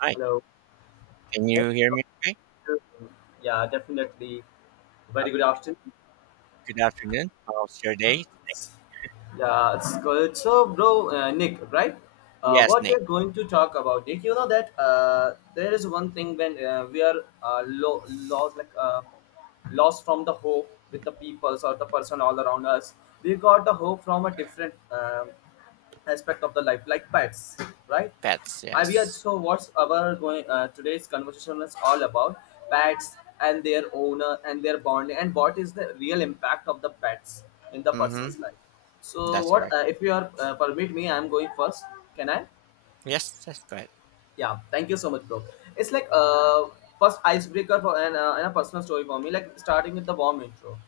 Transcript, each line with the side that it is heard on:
right: Hi,
left: Hello.
right: can
left: Let's
right: you hear me okay?
left: to- yeah, definitely. Very good
right: Okay,
left: afternoon.
right: good afternoon. How's your day?
left: Yeah, it's good. So, bro, Nick, right?
right: Yes,
left: What we are
right: Nick.
left: going to talk about, Nick, you know that there is one thing when we are lost, lost from the hope with the peoples or the person all around us. We got the hope from a different aspect of the life like pets, right?
right: Pets,
left: I Avia,
right: yes.
left: so what's our going, today's conversation is all about pets and their owner and their bonding and what is the real impact of the pets in the
right: Mm-hmm.
left: person's life. So
right: That's
left: what,
right: correct.
left: if you are, permit me, I'm going first. Can I?
right: Yes, that's correct.
left: Yeah, thank you so much, bro. It's like First icebreaker for and a personal story for me, like starting with the warm intro.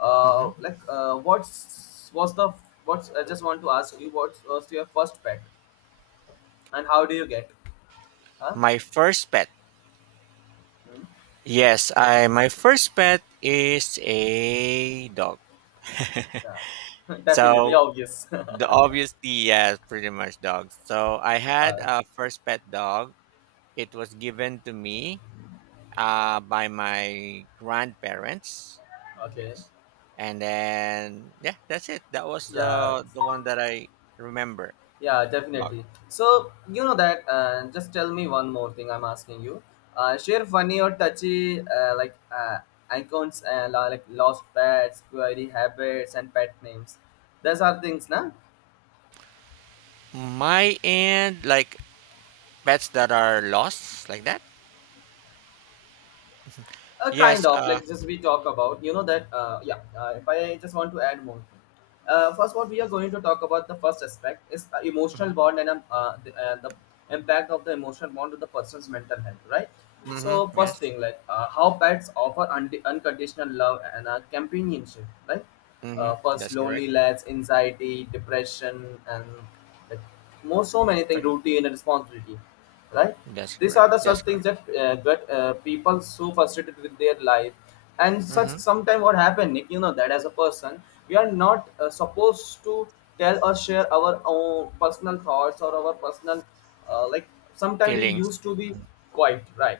right: Mm-hmm.
left: Like what's was the what's I just want to ask you, what was your first pet and how do you get? Huh?
right: My first pet.
left: Hmm?
right: Yes, I my first pet is a dog.
left: Yeah. Definitely
right: so
left: obvious.
right: the obviously, yeah, pretty much dogs. So I had
left: uh,
right: a first pet dog. It was given to me by my grandparents.
left: okay.
right: Yes, and then yeah, that's it. That was
left: Yeah.
right: the one that I remember.
left: Yeah,
right: Dog.
left: definitely. So you know that. Just tell me one more thing. I'm asking you. Share funny or touchy icons, like lost pets, query habits, and pet names. Those are things, na?
right: My end, like pets that are lost, like that.
left: A kind
right: Yes.
left: of like, just we talk about, you know that, yeah, if I just want to add more thing. Uh, first, what we are going to talk about, the first aspect is the emotional
right: Hmm.
left: bond, and the impact of the emotional bond to the person's mental health, right?
right: Hmm.
left: So first
right: Yes.
left: thing, like, how pets offer unconditional love and companionship, right?
right: Hmm.
left: First,
right: That's correct.
left: loneliness, anxiety, depression, and like more, so many things,
right: Fe-
left: routine and responsibility, right?
right: That's
left: These
right: correct.
left: are the
right: That's
left: such things
right: correct.
left: that get people so frustrated with their life. And such
right: Hmm.
left: sometime, what happened, Nick, you know that, as a person, we are not supposed to tell or share our own personal thoughts or our personal, uh, like sometimes we used
right: Feelings.
left: to be quiet, right?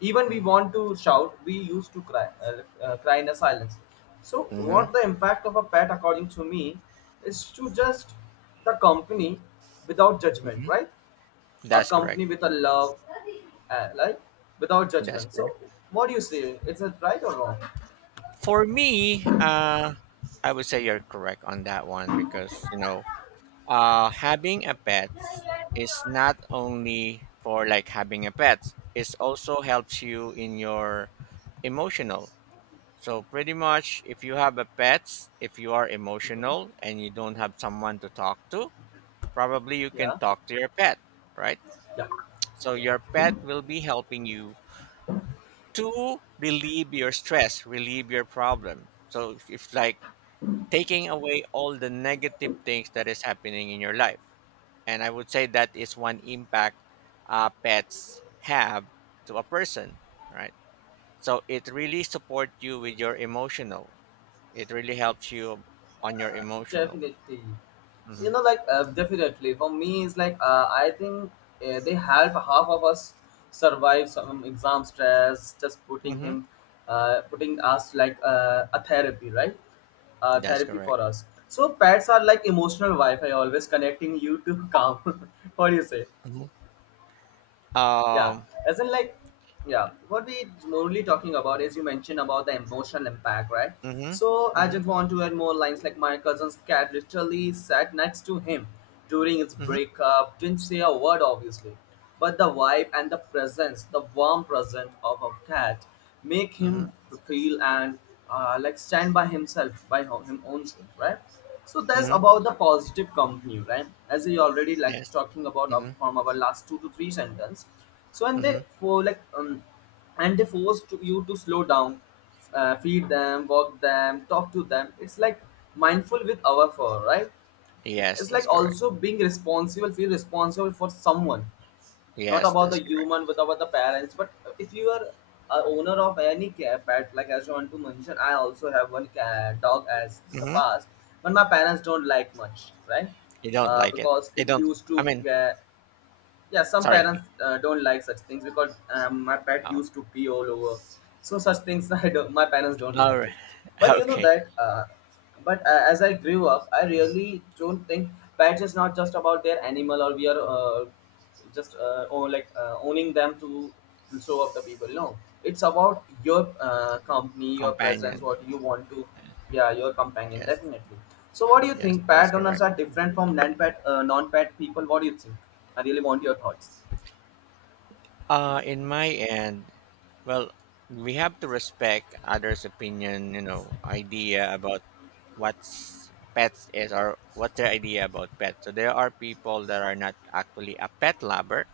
left: Even we
right: Hmm.
left: want to shout, we used to cry, cry in a silence. So
right: Hmm.
left: what the impact of a pet, according to me, is to just the company without judgment,
right: Hmm.
left: right?
right: That's correct.
left: Accompany with a love, uh, like without
right: That's
left: judgment. So,
right: correct.
left: what do you say? Is it right or wrong?
right: For me, I would say you're correct on that one because, you know, having a pet is not only for like having a pet, it also helps you in your emotional. So pretty much if you have a pet, if you are
left: Hmm.
right: emotional and you don't have someone to talk to, probably you can
left: Yeah,
right: talk to your pet, right?
left: yeah,
right: So your
left: yeah,
right: pet will be helping you to relieve your stress, relieve your problem, so if like taking away all the negative things that is happening in your life. And I would say that is one impact pets have to a person, right? So it really supports you with your emotional. It really helps you on your emotional.
left: definitely. You
right: Hmm.
left: know, like, definitely for me, it's like, I think they help half of us survive some exam stress. Just putting
right: Hmm.
left: him, putting us like, a therapy, right?
right: That's
left: Therapy for
right: correct.
left: us. So pets are like emotional Wi-Fi, always connecting you to calm. What do you say?
right: Mhm.
left: Yeah,
right: Um.
left: as in like, yeah, what we normally talking about is, you mentioned about the emotional impact, right?
right: Hmm.
left: So I
right: Hmm.
left: just want to add more lines, like my cousin's cat literally sat next to him during his
right: Hmm.
left: breakup, didn't say a word, obviously, but the vibe and the presence, the warm presence of a cat make
right: Hmm.
left: him feel and stand by himself by him own self, right? So that's
right: Hmm.
left: about the positive company, right, as we already like
right: Yes.
left: talking about up
right: Hmm.
left: from our last two to three sentence. So and they
right: Hmm.
left: for like, and they you to slow down, feed them, walk them, talk to them. It's like mindful with our fur, right?
right: Yes,
left: It's like
right: that's correct.
left: also being responsible, feel responsible for someone, not
right: Yes,
left: about the
right: that's correct.
left: human but about the parents. But if you are a owner of any cat pet, like as you want to mention, I also have one cat dog as in the
right: Hmm.
left: past, but my parents don't like much, right?
right: You don't
left: Uh,
right: like it.
left: because
right: You
left: it
right: don't.
left: used
right: I
left: to,
right: mean,
left: yeah, some
right: sorry.
left: parents don't like such things, because my pet
right: Oh,
left: used to pee all over. So such things, I don't, my parents don't
right: all
left: like
right: right.
left: it. But you know
right: Okay.
left: that but as I grew up, I really don't think pets is not just about their animal, or we are, just or owning them to show up the people, no, it's about your, company, your presence,
right: Companion.
left: what you want to. Yeah, your companion,
right: Yes.
left: definitely. So what do you
right: Yes,
left: think?
right: that's
left: Pet owners
right: correct.
left: are different from non-pet people, what do you think? I really want your thoughts.
right: In my end, well, we have to respect others' opinion, you know, idea about what's pets is or what's their idea about pets. So there are people that are not actually a pet lover.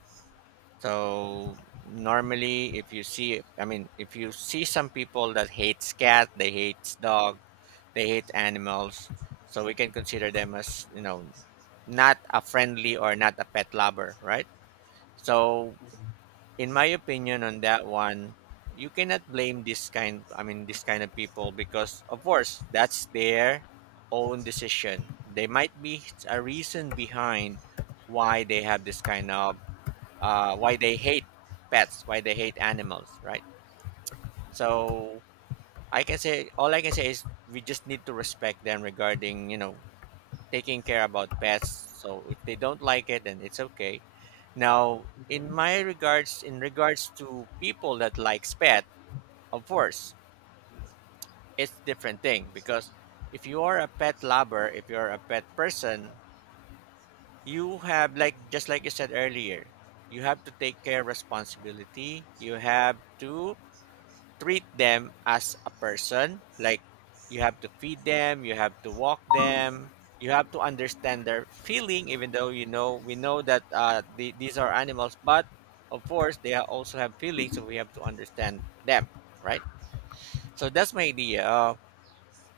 right: So normally, if you see, I mean, if you see some people that hates cat, they hates dog, they hate animals. So we can consider them as, you know, not a friendly or not a pet lover, right? So in my opinion on that one, you cannot blame this kind, I mean, this kind of people because, of course, that's their own decision. There might be a reason behind why they have this kind of, why they hate pets, why they hate animals, right? So I can say, all I can say is we just need to respect them regarding, you know, taking care about pets. So if they don't like it, then it's okay. Now, in
left: Mm-hmm.
right: my regards, in regards to people that likes pet, of course, it's different thing because if you are a pet lover, if you're a pet person, you have like, just like you said earlier, you have to take care responsibility. You have to treat them as a person. Like, you have to feed them, you have to walk them, you have to understand their feeling, even though, you know, we know that these are animals, but of course they also have feelings, so we have to understand them, right? So that's my idea.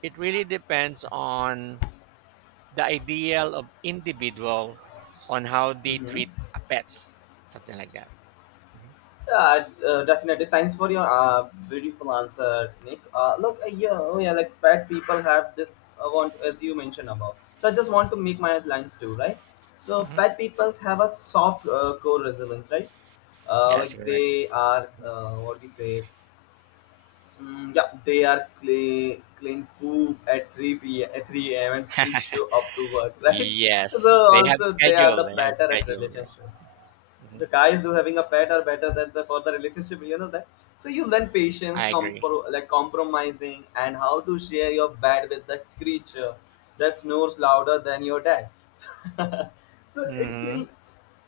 right: It really depends on the ideal of individual on how they treat
left: Mm-hmm.
right: a pets, something like that. Mhm.
left: Yeah, I- definitely. Thanks for your beautiful answer, Nick. Look, yeah, oh yeah, like bad people have this want as you mentioned about. So I just want to make my lines too, right? So
right: Mhm.
left: bad peoples have a soft core resilience, right?
right: Yes,
left: Like
right: correct.
left: they are, what do you say. Mm, yeah, they are clean, clean poop at 3 p.m. at 3 a.m. and still show up to work, right? So
right: Yes, they have
left: also they are
right: schedule.
left: the
right: They have
left: better at
right: schedule.
left: relationships.
right: Mhm.
left: The guys who having a pet are better than the for the relationship, you know that. So you learn patience,
right: I agree.
left: compromising, and how to share your bed with that creature that snores louder than your dad. So it
right: Mhm.
left: will,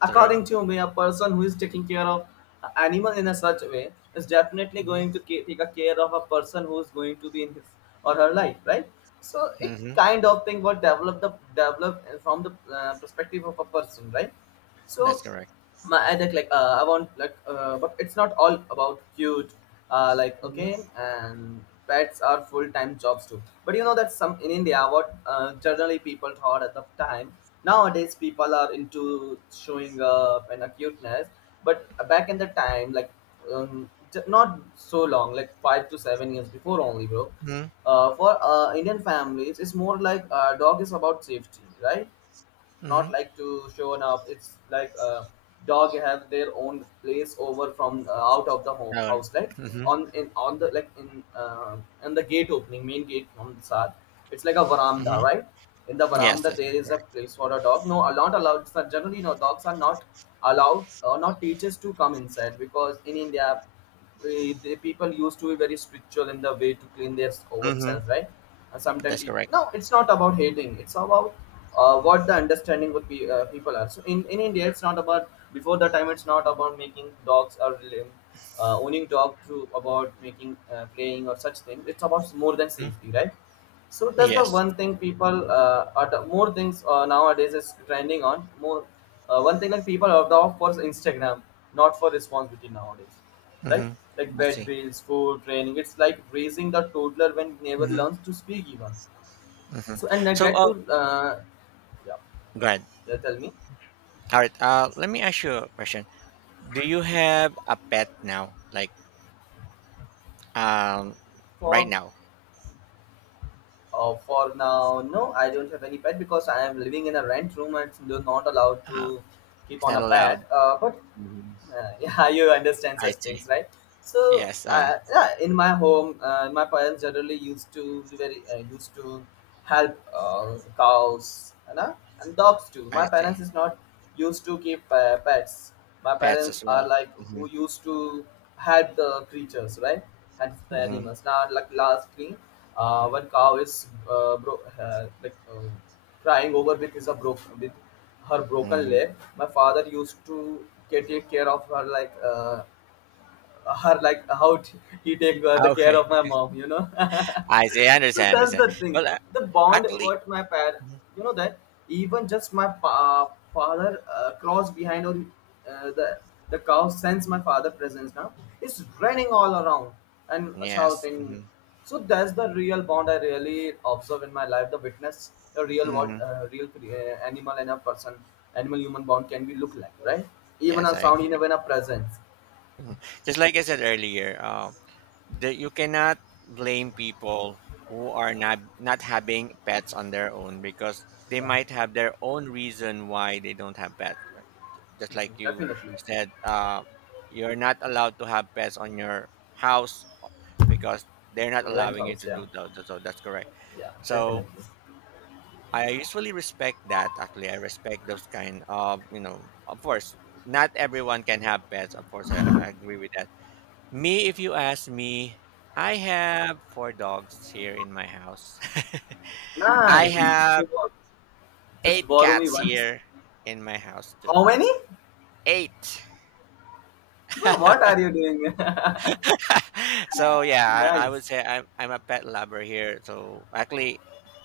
left: according
right: True.
left: to me, a person who is taking care of an animal in a such way is definitely
right: Mhm.
left: going to take a care of a person who is going to be in his or her life, right? So it
right: Mhm.
left: kind of thing what develop the develop from the perspective of a person, right? So
right: That's correct.
left: my, I think like, I want like but it's not all about cute,
right: Mhm.
left: okay, and pets are full time jobs too. But you know that, some in India, what, generally people thought at the time, nowadays people are into showing up and a cuteness, but back in the time, like, not so long, like 5 to 7 years before only, bro.
right: Mhm.
left: For Indian families, it's more like, dog is about safety, right? Not
right: Mhm.
left: like to show up. It's like, dog have their own place over from, out of the
right: Right.
left: house, like
right: Mhm.
left: on in on the like in, in the gate opening, main gate from the side. It's like a veranda,
right: Mhm.
left: right? In the
right: Yes,
left: veranda,
right: that's
left: there is a
right: correct.
left: place for a dog. No, are not allowed. So generally, no dogs are not allowed or not teachers to come inside, because in India, eh, the people used to be very spiritual in the way to clean their own
right: Mhm.
left: self, right? And sometimes
right: That's
left: people,
right: correct.
left: no, it's not about hating. It's about, what the understanding with people are. So in India, it's not about before the time. It's not about making dogs or, owning dog to about making, playing or such things. It's about more than
right: Mhm.
left: safety, right? So that's the
right: Yes.
left: one thing people, more things, nowadays is trending on more. One thing, like people are off for Instagram, not for responsibility nowadays. Like
right: Mhm.
left: like
right: I
left: bed
right: see.
left: bills, food, training. It's like raising the toddler when never
right: Mhm.
left: learns to speak even.
right: Mhm.
left: So and I
right: So,
left: get
right: oh,
left: to, yeah,
right: go ahead.
left: yeah. Tell me.
right: All right. Let me ask you a question. Do you have a pet now? Like, um, right
left: For
right: now?
left: for now, no, I don't have any pet because I am living in a rent room and it's not allowed
right: Uh,
left: to keep
right: it's
left: on
right: not
left: a pet.
right: allowed.
left: But
right: Mhm.
left: yeah, you understand such
right: I see.
left: things, right? So
right: Yes.
left: yeah, in my home, my parents generally used to be very used to help, cows, you know, and dogs too. My
right: I
left: parents
right: see.
left: is not used to keep pets. My
right: Pets
left: parents
right: as well.
left: are like who
right: Mhm.
left: used to help the creatures, right? And the
right: Mhm.
left: animals, now like last thing, when cow is, crying over because of broke with her broken
right: Mhm.
left: leg. My father used to take care of her like, her like how he take the care
right: Okay.
left: of my mom, you know.
right: I see. I
left: So
right: understand.
left: that's
right: Understand.
left: the thing,
right: Well,
left: the bond
right: actually.
left: what my parent,
right: Mhm.
left: you know that, even just my father cross behind or uh, the the cow sense my father presence now is running all around and
right: Yes.
left: shouting.
right: Hmm.
left: So that's the real bond I really observe in my life, the witness the real what,
right: Hmm.
left: animal and a person, animal human bond can be look like, right? Even
right: Yes,
left: a
right: I
left: sound,
right: agree.
left: even a presence.
right: Mhm. Just like I said earlier, that you cannot blame people who are not having pets on their own because they
left: Yeah.
right: might have their own reason why they don't have pets. Like, just like
left: Mhm,
right: you
left: definitely.
right: said, you're not allowed to have pets on your house because they're not
left: Rent
right: allowing you
left: house,
right: to
left: yeah.
right: do that. So, that's correct.
left: Yeah, definitely.
right: So I usually respect that. Actually, I respect those kind of, you know. Of course, not everyone can have pets. Of course, I agree with that. Me, if you ask me, I have four dogs here in my house. I
left: Nice. So,
right: have
left: just
right: eight
left: borrow me
right: cats
left: once.
right: here in my house too.
left: How many?
right: Eight.
left: Bro, what are you doing?
right: So yeah, I
left: Nice.
right: would say I'm a pet lover here. So actually,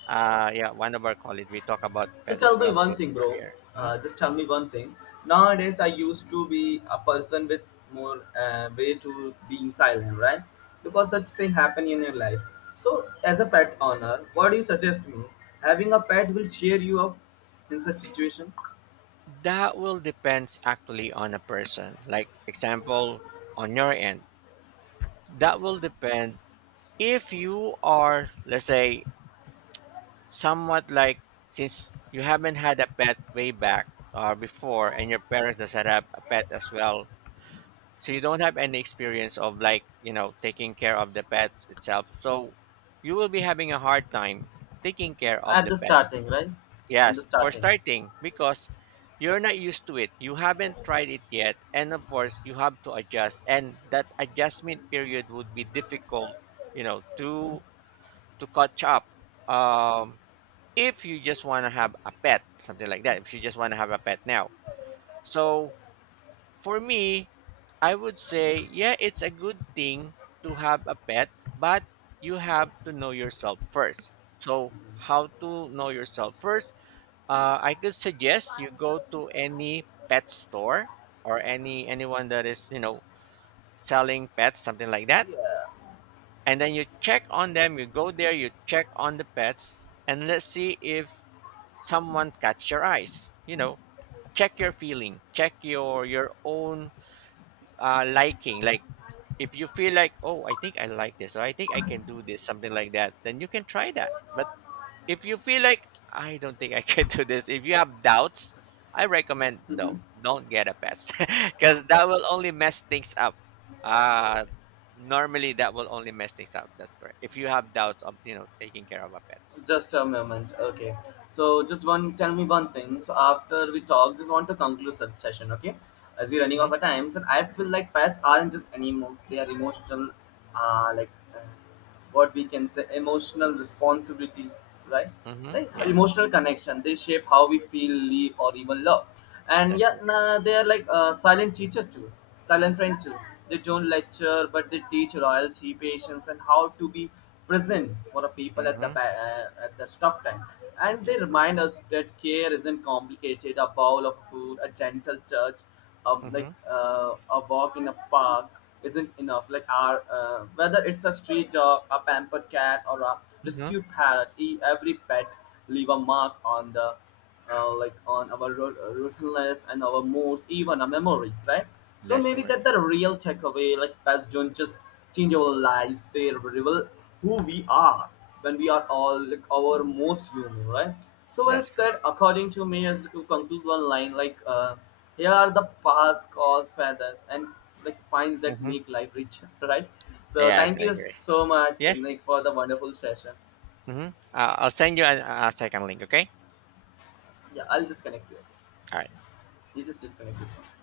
right: yeah, one of our colleagues we talk about
left: So
right: pets
left: tell
right: as
left: me
right: well
left: one
right: too
left: thing, bro.
right: earlier. Mm-hmm.
left: Just tell me one thing. Nowadays, I used to be a person with more, way to being silent, right? Because such thing happen in your life. So, as a pet owner, what do you suggest me? Having a pet will cheer you up in such situation
right: That will depends actually on a person. Like example on your end, that will depend if you are, let's say, somewhat like since you haven't had a pet way back or before and your parents doesn't have a pet as well. So you don't have any experience of like, you know, taking care of the pets itself. So you will be having a hard time taking care of
left: at
right: the
left: the
right: pets.
left: starting, right? In the
right: Yes, for
left: starting.
right: starting, because you're not used to it. You haven't tried it yet. And of course, you have to adjust. And that adjustment period would be difficult, you know, to catch up. Um, if you just want to have a pet, something like that, if you just want to have a pet now. So for me, I would say, yeah, it's a good thing to have a pet, but you have to know yourself first. So, how to know yourself first? I could suggest you go to any pet store or anyone that is, you know, selling pets, something like that,
left: Yeah.
right: and then you check on them. You go there, you check on the pets, and let's see if someone catch your eyes. You know, check your feeling, check your own liking. Like if you feel like, oh, I think I like this, or I think I can do this, something like that, then you can try that. But if you feel like I don't think I can do this, if you have doubts, I recommend
left: Hmm.
right: no, don't get a pet because that will only mess things up. Uh Normally that will only mess things up. That's correct. If you have doubts of, you know, taking care of a pets.
left: Just a moment. Okay. So just one, tell me one thing. So after we talk, just want to conclude such session. Okay. As we're running out
right: Hmm.
left: of time, so I feel like pets aren't just animals. They are emotional, uh, like uh, what we can say, emotional responsibility, right?
right: Hmm.
left: Like
right: Yes,
left: emotional connection. They shape how we feel, live, or even love. And
right: that's
left: yeah,
right: correct.
left: nah, they are like, silent teachers too, silent friend too. They don't lecture, but they teach loyalty, patience, and how to be present for the people at the
right: Hmm.
left: at the tough time. And they
right: That's correct.
left: remind us that care isn't complicated, a bowl of food, a gentle touch,
right: Hmm.
left: a walk in a park isn't enough, like our, whether it's a street dog, a pampered cat, or a
right: Hmm.
left: rescued parrot, every pet leave a mark on the, on our, ruthless and our moods, even our memories, right? So
right: That's
left: maybe
right: correct.
left: that the real takeaway, like pets don't just change our lives; they reveal who we are when we are all like our most human, right? So well
right: That's
left: said.
right: correct.
left: According to me, as to conclude one line, like, here are the past cause feathers and like finds that
right: Hmm.
left: make life richer, right? So
right: Yes,
left: thank
right: I
left: you
right: agree.
left: so much,
right: Yes.
left: Nick, for the wonderful session.
right: Hmm. I'll send you a second link. Okay.
left: Yeah, I'll just connect you.
right: All right.
left: You just disconnect this one.